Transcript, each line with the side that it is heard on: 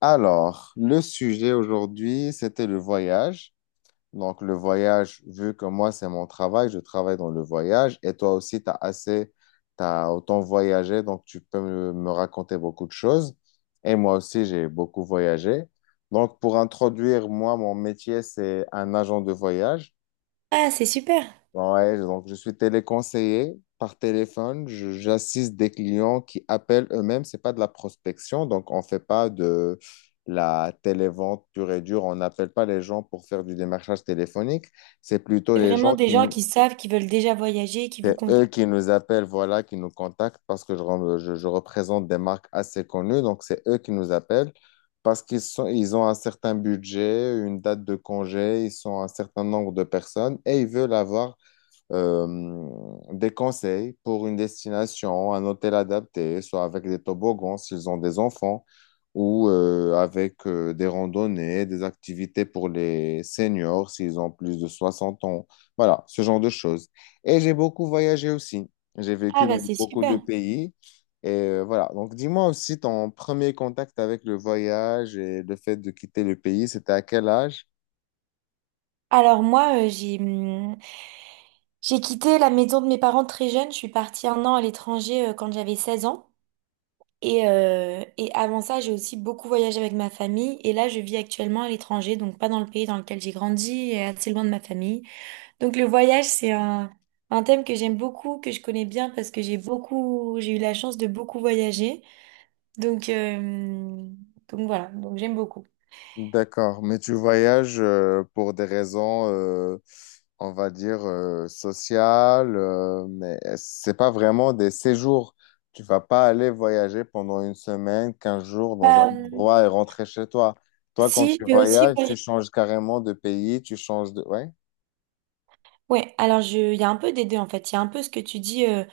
left: Alors, le sujet aujourd'hui, c'était le voyage. Donc, le voyage, vu que moi, c'est mon travail, je travaille dans le voyage et toi aussi, tu as autant voyagé, donc tu peux me raconter beaucoup de choses. Et moi aussi, j'ai beaucoup voyagé. Donc, pour introduire, moi, mon métier, c'est un agent de voyage.
right: Ah, c'est super.
left: Ouais, donc je suis téléconseiller par téléphone. J'assiste des clients qui appellent eux-mêmes. C'est pas de la prospection, donc on fait pas de la télévente pure et dure. On n'appelle pas les gens pour faire du démarchage téléphonique. C'est plutôt
right: C'est
left: les gens
right: vraiment des
left: qui
right: gens
left: nous,
right: qui savent, qui veulent déjà voyager, qui vous
left: c'est eux qui
right: contactent.
left: nous appellent, voilà, qui nous contactent parce que je représente des marques assez connues. Donc c'est eux qui nous appellent parce qu'ils ont un certain budget, une date de congé, ils sont un certain nombre de personnes et ils veulent avoir euh, des conseils pour une destination, un hôtel adapté, soit avec des toboggans s'ils ont des enfants, ou avec des randonnées, des activités pour les seniors s'ils ont plus de 60 ans. Voilà, ce genre de choses. Et j'ai beaucoup voyagé aussi. J'ai
right: Ah
left: vécu
right: bah
left: dans
right: c'est
left: beaucoup de
right: super.
left: pays. Et voilà, donc dis-moi aussi ton premier contact avec le voyage et le fait de quitter le pays, c'était à quel âge?
right: Alors moi, j'ai quitté la maison de mes parents très jeune. Je suis partie un an à l'étranger quand j'avais 16 ans. Et avant ça, j'ai aussi beaucoup voyagé avec ma famille. Et là, je vis actuellement à l'étranger, donc pas dans le pays dans lequel j'ai grandi et assez loin de ma famille. Donc le voyage, c'est un thème que j'aime beaucoup, que je connais bien parce que j'ai eu la chance de beaucoup voyager. Donc, euh, donc voilà, donc j'aime beaucoup.
left: D'accord, mais tu voyages pour des raisons, on va dire, sociales, mais c'est pas vraiment des séjours. Tu vas pas aller voyager pendant une semaine, 15 jours dans un
right: Bah,
left: endroit et rentrer chez toi. Toi, quand
right: si,
left: tu
right: je vais aussi
left: voyages, tu
right: voyager.
left: changes carrément de pays, tu changes de. Ouais.
right: Ouais, il y a un peu des deux en fait. Il y a un peu ce que tu dis, euh,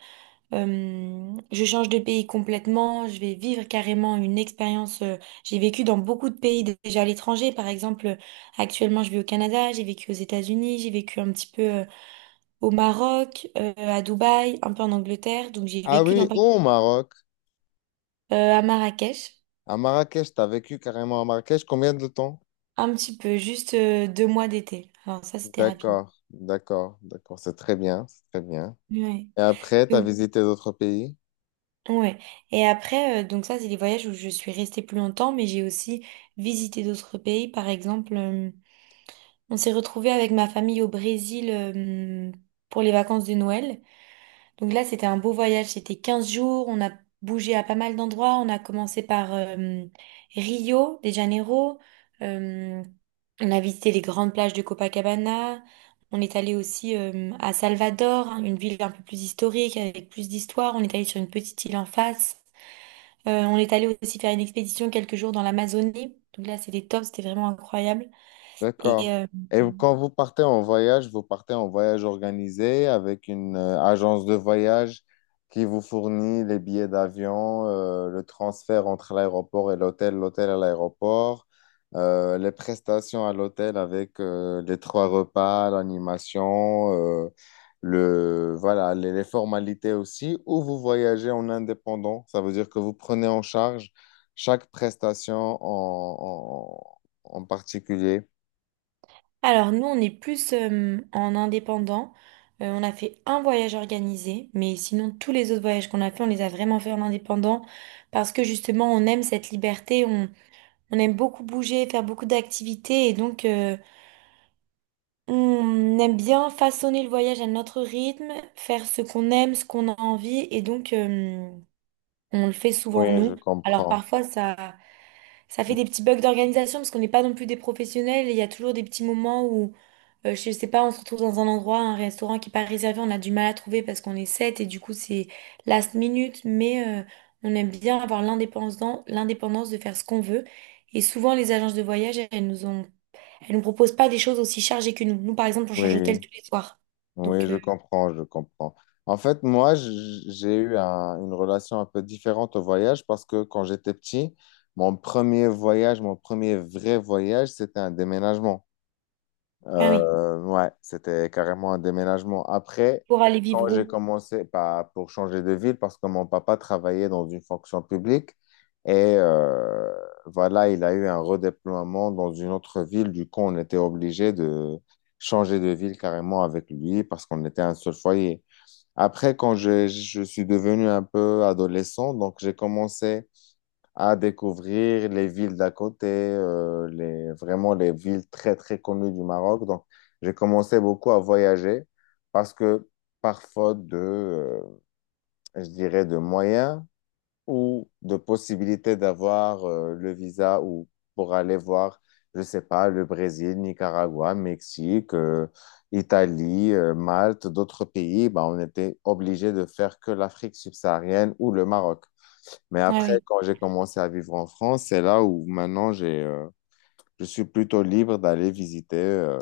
right: euh, je change de pays complètement, je vais vivre carrément une expérience. J'ai vécu dans beaucoup de pays déjà à l'étranger. Par exemple, actuellement je vis au Canada, j'ai vécu aux États-Unis, j'ai vécu un petit peu au Maroc, à Dubaï, un peu en Angleterre. Donc j'ai
left: Ah
right: vécu dans,
left: oui,
right: pas-
left: ou au Maroc,
right: à Marrakech,
left: à Marrakech, tu as vécu carrément à Marrakech combien de temps?
right: un petit peu, juste 2 mois d'été. Alors ça c'était rapide.
left: D'accord, d'accord, d'accord, c'est très bien, c'est très bien.
right: Ouais.
left: Et après, tu as visité d'autres pays?
right: Ouais. Et après, donc ça, c'est les voyages où je suis restée plus longtemps, mais j'ai aussi visité d'autres pays. Par exemple, on s'est retrouvés avec ma famille au Brésil, pour les vacances de Noël. Donc là, c'était un beau voyage, c'était 15 jours, on a bougé à pas mal d'endroits, on a commencé par Rio de Janeiro, euh, on a visité les grandes plages de Copacabana, on est allé aussi à Salvador, hein, une ville un peu plus historique, avec plus d'histoire, on est allé sur une petite île en face. On est allé aussi faire une expédition quelques jours dans l'Amazonie, donc là c'était top, c'était vraiment incroyable. Et
left: D'accord.
right: euh,
left: Et quand vous partez en voyage, vous partez en voyage organisé avec une agence de voyage qui vous fournit les billets d'avion, le transfert entre l'aéroport et l'hôtel, l'hôtel à l'aéroport, les prestations à l'hôtel avec les trois repas, l'animation, euh, voilà, les formalités aussi, ou vous voyagez en indépendant. Ça veut dire que vous prenez en charge chaque prestation en en particulier.
right: Alors nous, on est plus en indépendant. On a fait un voyage organisé, mais sinon tous les autres voyages qu'on a fait, on les a vraiment fait en indépendant parce que justement, on aime cette liberté, on aime beaucoup bouger, faire beaucoup d'activités et donc on aime bien façonner le voyage à notre rythme, faire ce qu'on aime, ce qu'on a envie et donc on le fait souvent
left: Oui, je
right: nous. Alors
left: comprends.
right: parfois ça fait des petits bugs d'organisation parce qu'on n'est pas non plus des professionnels et il y a toujours des petits moments où, je sais pas, on se retrouve dans un endroit, un restaurant qui n'est pas réservé, on a du mal à trouver parce qu'on est sept et du coup c'est last minute, mais on aime bien avoir l'indépendance, l'indépendance de faire ce qu'on veut. Et souvent les agences de voyage, elles nous proposent pas des choses aussi chargées que nous. Nous par exemple, on change d'hôtel
left: Oui,
right: tous les soirs.
left: oui,
right: Donc,
left: je comprends, je comprends. En fait, moi, j'ai eu une relation un peu différente au voyage parce que quand j'étais petit, mon premier voyage, mon premier vrai voyage, c'était un déménagement.
right: ah oui,
left: Ouais, c'était carrément un déménagement. Après,
right: pour aller
left: quand
right: vivre
left: j'ai
right: où?
left: commencé pas pour changer de ville, parce que mon papa travaillait dans une fonction publique, et voilà, il a eu un redéploiement dans une autre ville. Du coup, on était obligé de changer de ville carrément avec lui parce qu'on était un seul foyer. Après, quand je suis devenu un peu adolescent, donc j'ai commencé à découvrir les villes d'à côté, vraiment les villes très, très connues du Maroc. Donc, j'ai commencé beaucoup à voyager parce que par faute de, je dirais, de moyens ou de possibilité d'avoir le visa ou pour aller voir, je sais pas, le Brésil, Nicaragua, Mexique, Italie, Malte, d'autres pays, bah, on était obligé de faire que l'Afrique subsaharienne ou le Maroc. Mais
right: Ah
left: après,
right: oui.
left: quand j'ai commencé à vivre en France, c'est là où maintenant je suis plutôt libre d'aller visiter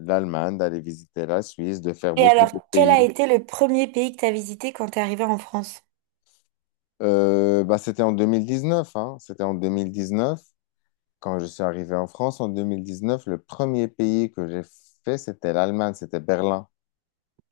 left: l'Allemagne, d'aller visiter la Suisse, de faire
right: Et
left: beaucoup
right: alors,
left: de
right: quel a
left: pays.
right: été le premier pays que tu as visité quand tu es arrivée en France?
left: Bah, c'était en 2019, hein. C'était en 2019. Quand je suis arrivé en France en 2019, le premier pays que j'ai fait, c'était l'Allemagne, c'était Berlin.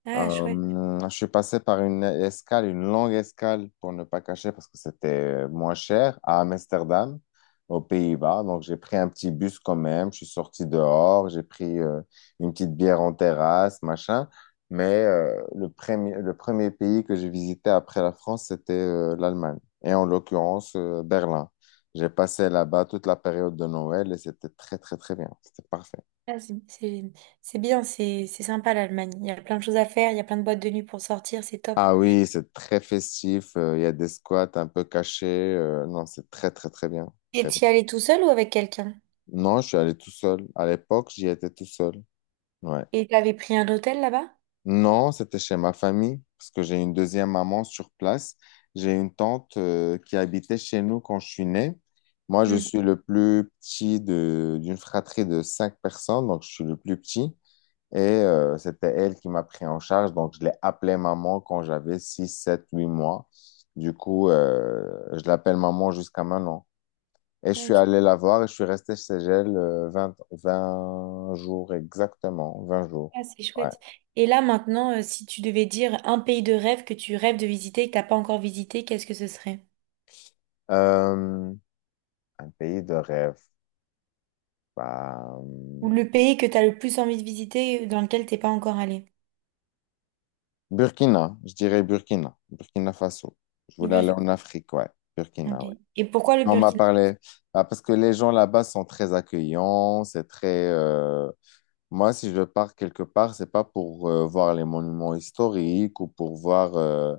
right: Ah, chouette.
left: Je suis passé par une escale, une longue escale pour ne pas cacher parce que c'était moins cher à Amsterdam, aux Pays-Bas. Donc j'ai pris un petit bus quand même. Je suis sorti dehors, j'ai pris une petite bière en terrasse, machin. Mais le premier, pays que j'ai visité après la France, c'était l'Allemagne et en l'occurrence Berlin. J'ai passé là-bas toute la période de Noël et c'était très très très bien. C'était parfait.
right: Ah, c'est bien, c'est sympa l'Allemagne. Il y a plein de choses à faire, il y a plein de boîtes de nuit pour sortir, c'est top.
left: Ah oui, c'est très festif. Il y a des squats un peu cachés. Non, c'est très, très, très bien.
right: Et
left: Très bien.
right: t'y allais tout seul ou avec quelqu'un?
left: Non, je suis allé tout seul. À l'époque, j'y étais tout seul. Ouais.
right: Et t'avais pris un hôtel là-bas?
left: Non, c'était chez ma famille parce que j'ai une deuxième maman sur place. J'ai une tante qui habitait chez nous quand je suis né. Moi, je
right: Hmm.
left: suis le plus petit de d'une fratrie de cinq personnes, donc je suis le plus petit. Et c'était elle qui m'a pris en charge. Donc, je l'ai appelée maman quand j'avais 6 7 8 mois. Du coup, je l'appelle maman jusqu'à maintenant. Et je suis
right: Ok,
left: allé la voir et je suis resté chez elle vingt 20 jours exactement. 20 jours.
right: ah, c'est
left: Ouais.
right: chouette. Et là maintenant, si tu devais dire un pays de rêve que tu rêves de visiter et que t'as pas encore visité, qu'est-ce que ce serait?
left: Euh, un pays de rêve. Bah,
right: Ou le pays que t'as le plus envie de visiter dans lequel t'es pas encore allé?
left: Burkina, je dirais Burkina. Burkina Faso. Je
right: Le
left: voulais aller
right: Burkina.
left: en Afrique, ouais. Burkina,
right: Ok.
left: ouais.
right: Et pourquoi le
left: Quand on m'a
right: Burkina?
left: parlé, bah, parce que les gens là-bas sont très accueillants, c'est très. Moi, si je pars quelque part, c'est pas pour voir les monuments historiques ou pour voir,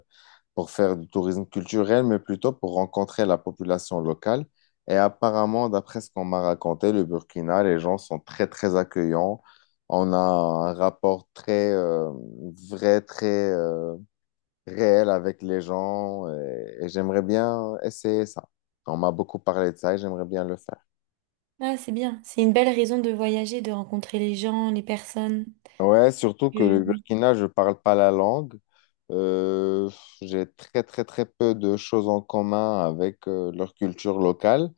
left: pour faire du tourisme culturel, mais plutôt pour rencontrer la population locale. Et apparemment, d'après ce qu'on m'a raconté, le Burkina, les gens sont très, très accueillants. On a un rapport très vrai, très réel avec les gens et j'aimerais bien essayer ça. On m'a beaucoup parlé de ça et j'aimerais bien le faire.
right: Ah, c'est bien. C'est une belle raison de voyager, de rencontrer les gens, les personnes.
left: Ouais, surtout que le
right: Que-
left: Burkina, je parle pas la langue. Euh, j'ai très, très, très peu de choses en commun avec leur culture locale.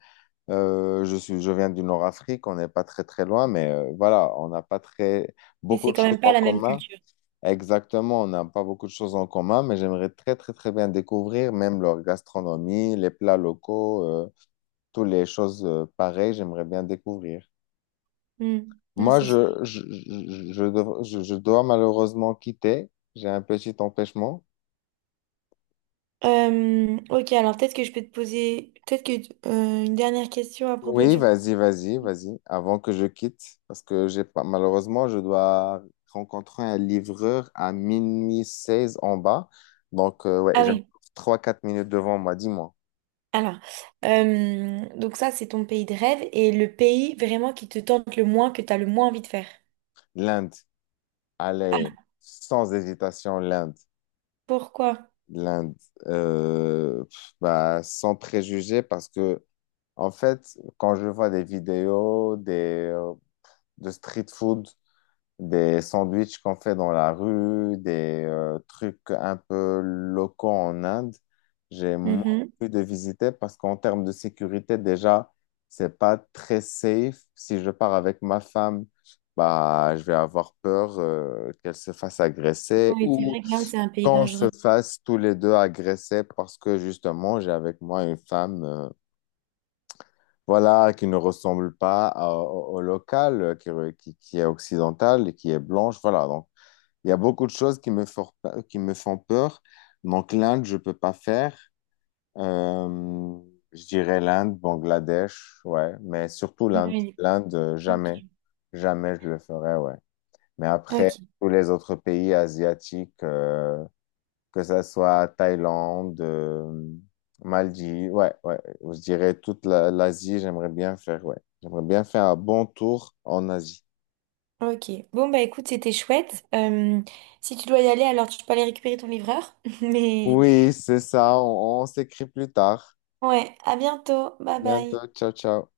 left: Je viens du Nord-Afrique, on n'est pas très, très loin, mais voilà, on n'a pas
right: Mais
left: beaucoup
right: c'est
left: de
right: quand
left: choses
right: même pas
left: en
right: la même
left: commun.
right: culture.
left: Exactement, on n'a pas beaucoup de choses en commun, mais j'aimerais très, très, très bien découvrir même leur gastronomie, les plats locaux, toutes les choses pareilles, j'aimerais bien découvrir.
right: Hmm. Ouais,
left: Moi,
right: c'est
left: je,
right: sûr.
left: je, je, je dev- je- je dois malheureusement quitter. J'ai un petit empêchement.
right: Ok, alors peut-être que je peux te poser peut-être que une dernière question à propos
left: Oui,
right: du...
left: vas-y, vas-y, vas-y, avant que je quitte, parce que j'ai pas, malheureusement, je dois rencontrer un livreur à 0 h 16 en bas. Donc, ouais,
right: Ah
left: j'ai
right: oui,
left: trois quatre minutes devant moi, dis-moi.
right: alors, donc ça c'est ton pays de rêve et le pays vraiment qui te tente le moins, que tu as le moins envie de faire.
left: L'Inde, allez,
right: Ah,
left: sans hésitation, l'Inde,
right: pourquoi?
left: l'Inde, pff, bah, sans préjugés, parce que, en fait, quand je vois des vidéos, des euh, de street food, des sandwichs qu'on fait dans la rue, des trucs un peu locaux en Inde, j'ai moins
right: Mhm.
left: envie de visiter parce qu'en termes de sécurité, déjà, c'est pas très safe. Si je pars avec ma femme, bah, je vais avoir peur qu'elle se fasse agresser
right: Oui, c'est
left: ou
right: vrai que l'Inde c'est un pays
left: qu'on se
right: dangereux.
left: fasse tous les deux agresser parce que justement, j'ai avec moi une femme. Voilà, qui ne ressemble pas au local, qui est occidental et qui est blanche. Voilà, donc il y a beaucoup de choses qui me font peur. Donc l'Inde, je peux pas faire. Euh, je dirais l'Inde, Bangladesh, ouais, mais surtout l'Inde.
right: Oui,
left: L'Inde, jamais.
right: ok.
left: Jamais je le ferai, ouais. Mais après,
right: Ok,
left: tous les autres pays asiatiques, que ça soit Thaïlande, Maldives, ouais, ouais, je dirais toute l'Asie, j'aimerais bien faire, ouais, j'aimerais bien faire un bon tour en Asie.
right: ok. Bon bah écoute, c'était chouette. Si tu dois y aller, alors tu peux aller récupérer ton livreur. Mais
left: Oui, c'est ça, on s'écrit plus tard.
right: ouais, à bientôt. Bye bye.
left: Bientôt, ciao, ciao.